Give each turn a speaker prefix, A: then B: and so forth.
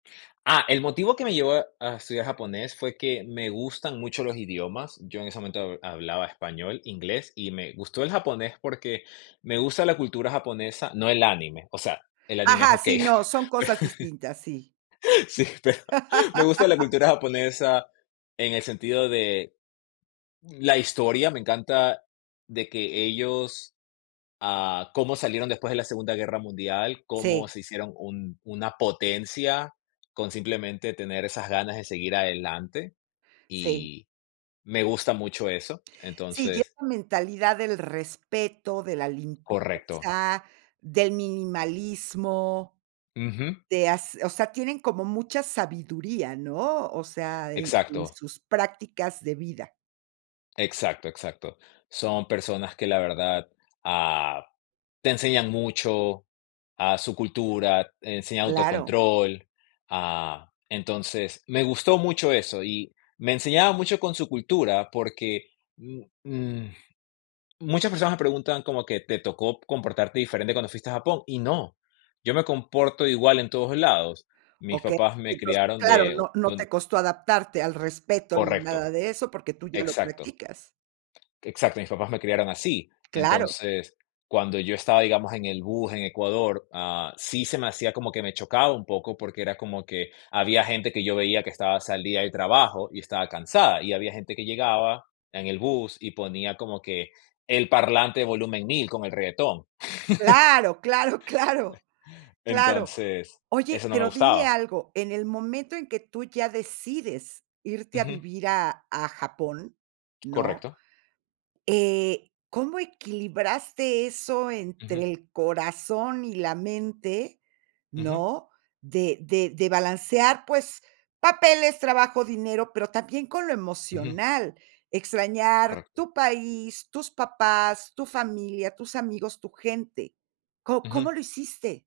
A: Ah, el motivo que me llevó a estudiar japonés fue que me gustan mucho los idiomas, yo en ese momento hablaba español, inglés, y me gustó el japonés porque me gusta la cultura japonesa, no el anime, o sea, el anime es
B: Ajá.
A: okey,
B: Sí, no, son cosas distintas, sí.
A: sí, pero me gusta la cultura japonesa en el sentido de la historia, me encanta de que ellos, ah, cómo salieron después de la Segunda Guerra Mundial, cómo
B: Sí.
A: se hicieron un una potencia con simplemente tener esas ganas de seguir adelante,
B: Sí.
A: y me gusta mucho eso,
B: Sí, lleva
A: entonces
B: mentalidad del respeto, de la
A: Correcto.
B: limpieza, del minimalismo,
A: Ujú.
B: de hace o sea, tienen como mucha sabiduría, ¿no? O sea, en en
A: Exacto.
B: sus prácticas de vida.
A: Exacto. Exacto. Son personas que, la verdad, ah, te enseñan mucho, a su cultura, enseñan
B: Claro.
A: autocontrol. Ah, entonces, me gustó mucho eso y me enseñaba mucho con su cultura, porque, mm, mm, muchas personas me preguntan como que: "¿Te tocó comportarte diferente cuando fuiste a Japón?", y no, yo me comporto igual en todos lados, mis
B: Okey.
A: papás me
B: Entonces,
A: criaron
B: claro,
A: de
B: no no
A: [unintelligible]
B: te costó adaptarte al respeto ni a
A: Correcto.
B: nada de eso, porque tú ya lo
A: Exacto.
B: practicas.
A: Exacto, mis papás me criaron así.
B: Claro.
A: Entonces, cuando yo estaba, digamos, en el bus en Ecuador, ah, sí se me hacía como que me chocaba un poco, porque era como que había gente que yo veía que estaba, salía del trabajo y estaba cansada, y había gente que llegaba en el bus y ponía como que el parlante volumen 1000 con el reguetón.
B: Claro, claro, claro, claro.
A: Entonces,
B: Oye,
A: eso no me
B: pero dime
A: gustaba.
B: algo, en el momento en que tú ya decides irte a
A: Ujú.
B: vivir a a Japón, ¿no?
A: Correcto.
B: Eh, ¿cómo equilibraste eso entre
A: Ujú.
B: el corazón y la mente?,
A: Ujú.
B: ¿no? De de de balancear, pues, papeles, trabajo, dinero, pero también con lo
A: Ujú.
B: emocional, extrañar
A: Correcto.
B: tu país, tus papás, tu familia, tus amigos, tu gente. ¿Co cómo
A: Ujú.
B: lo hiciste?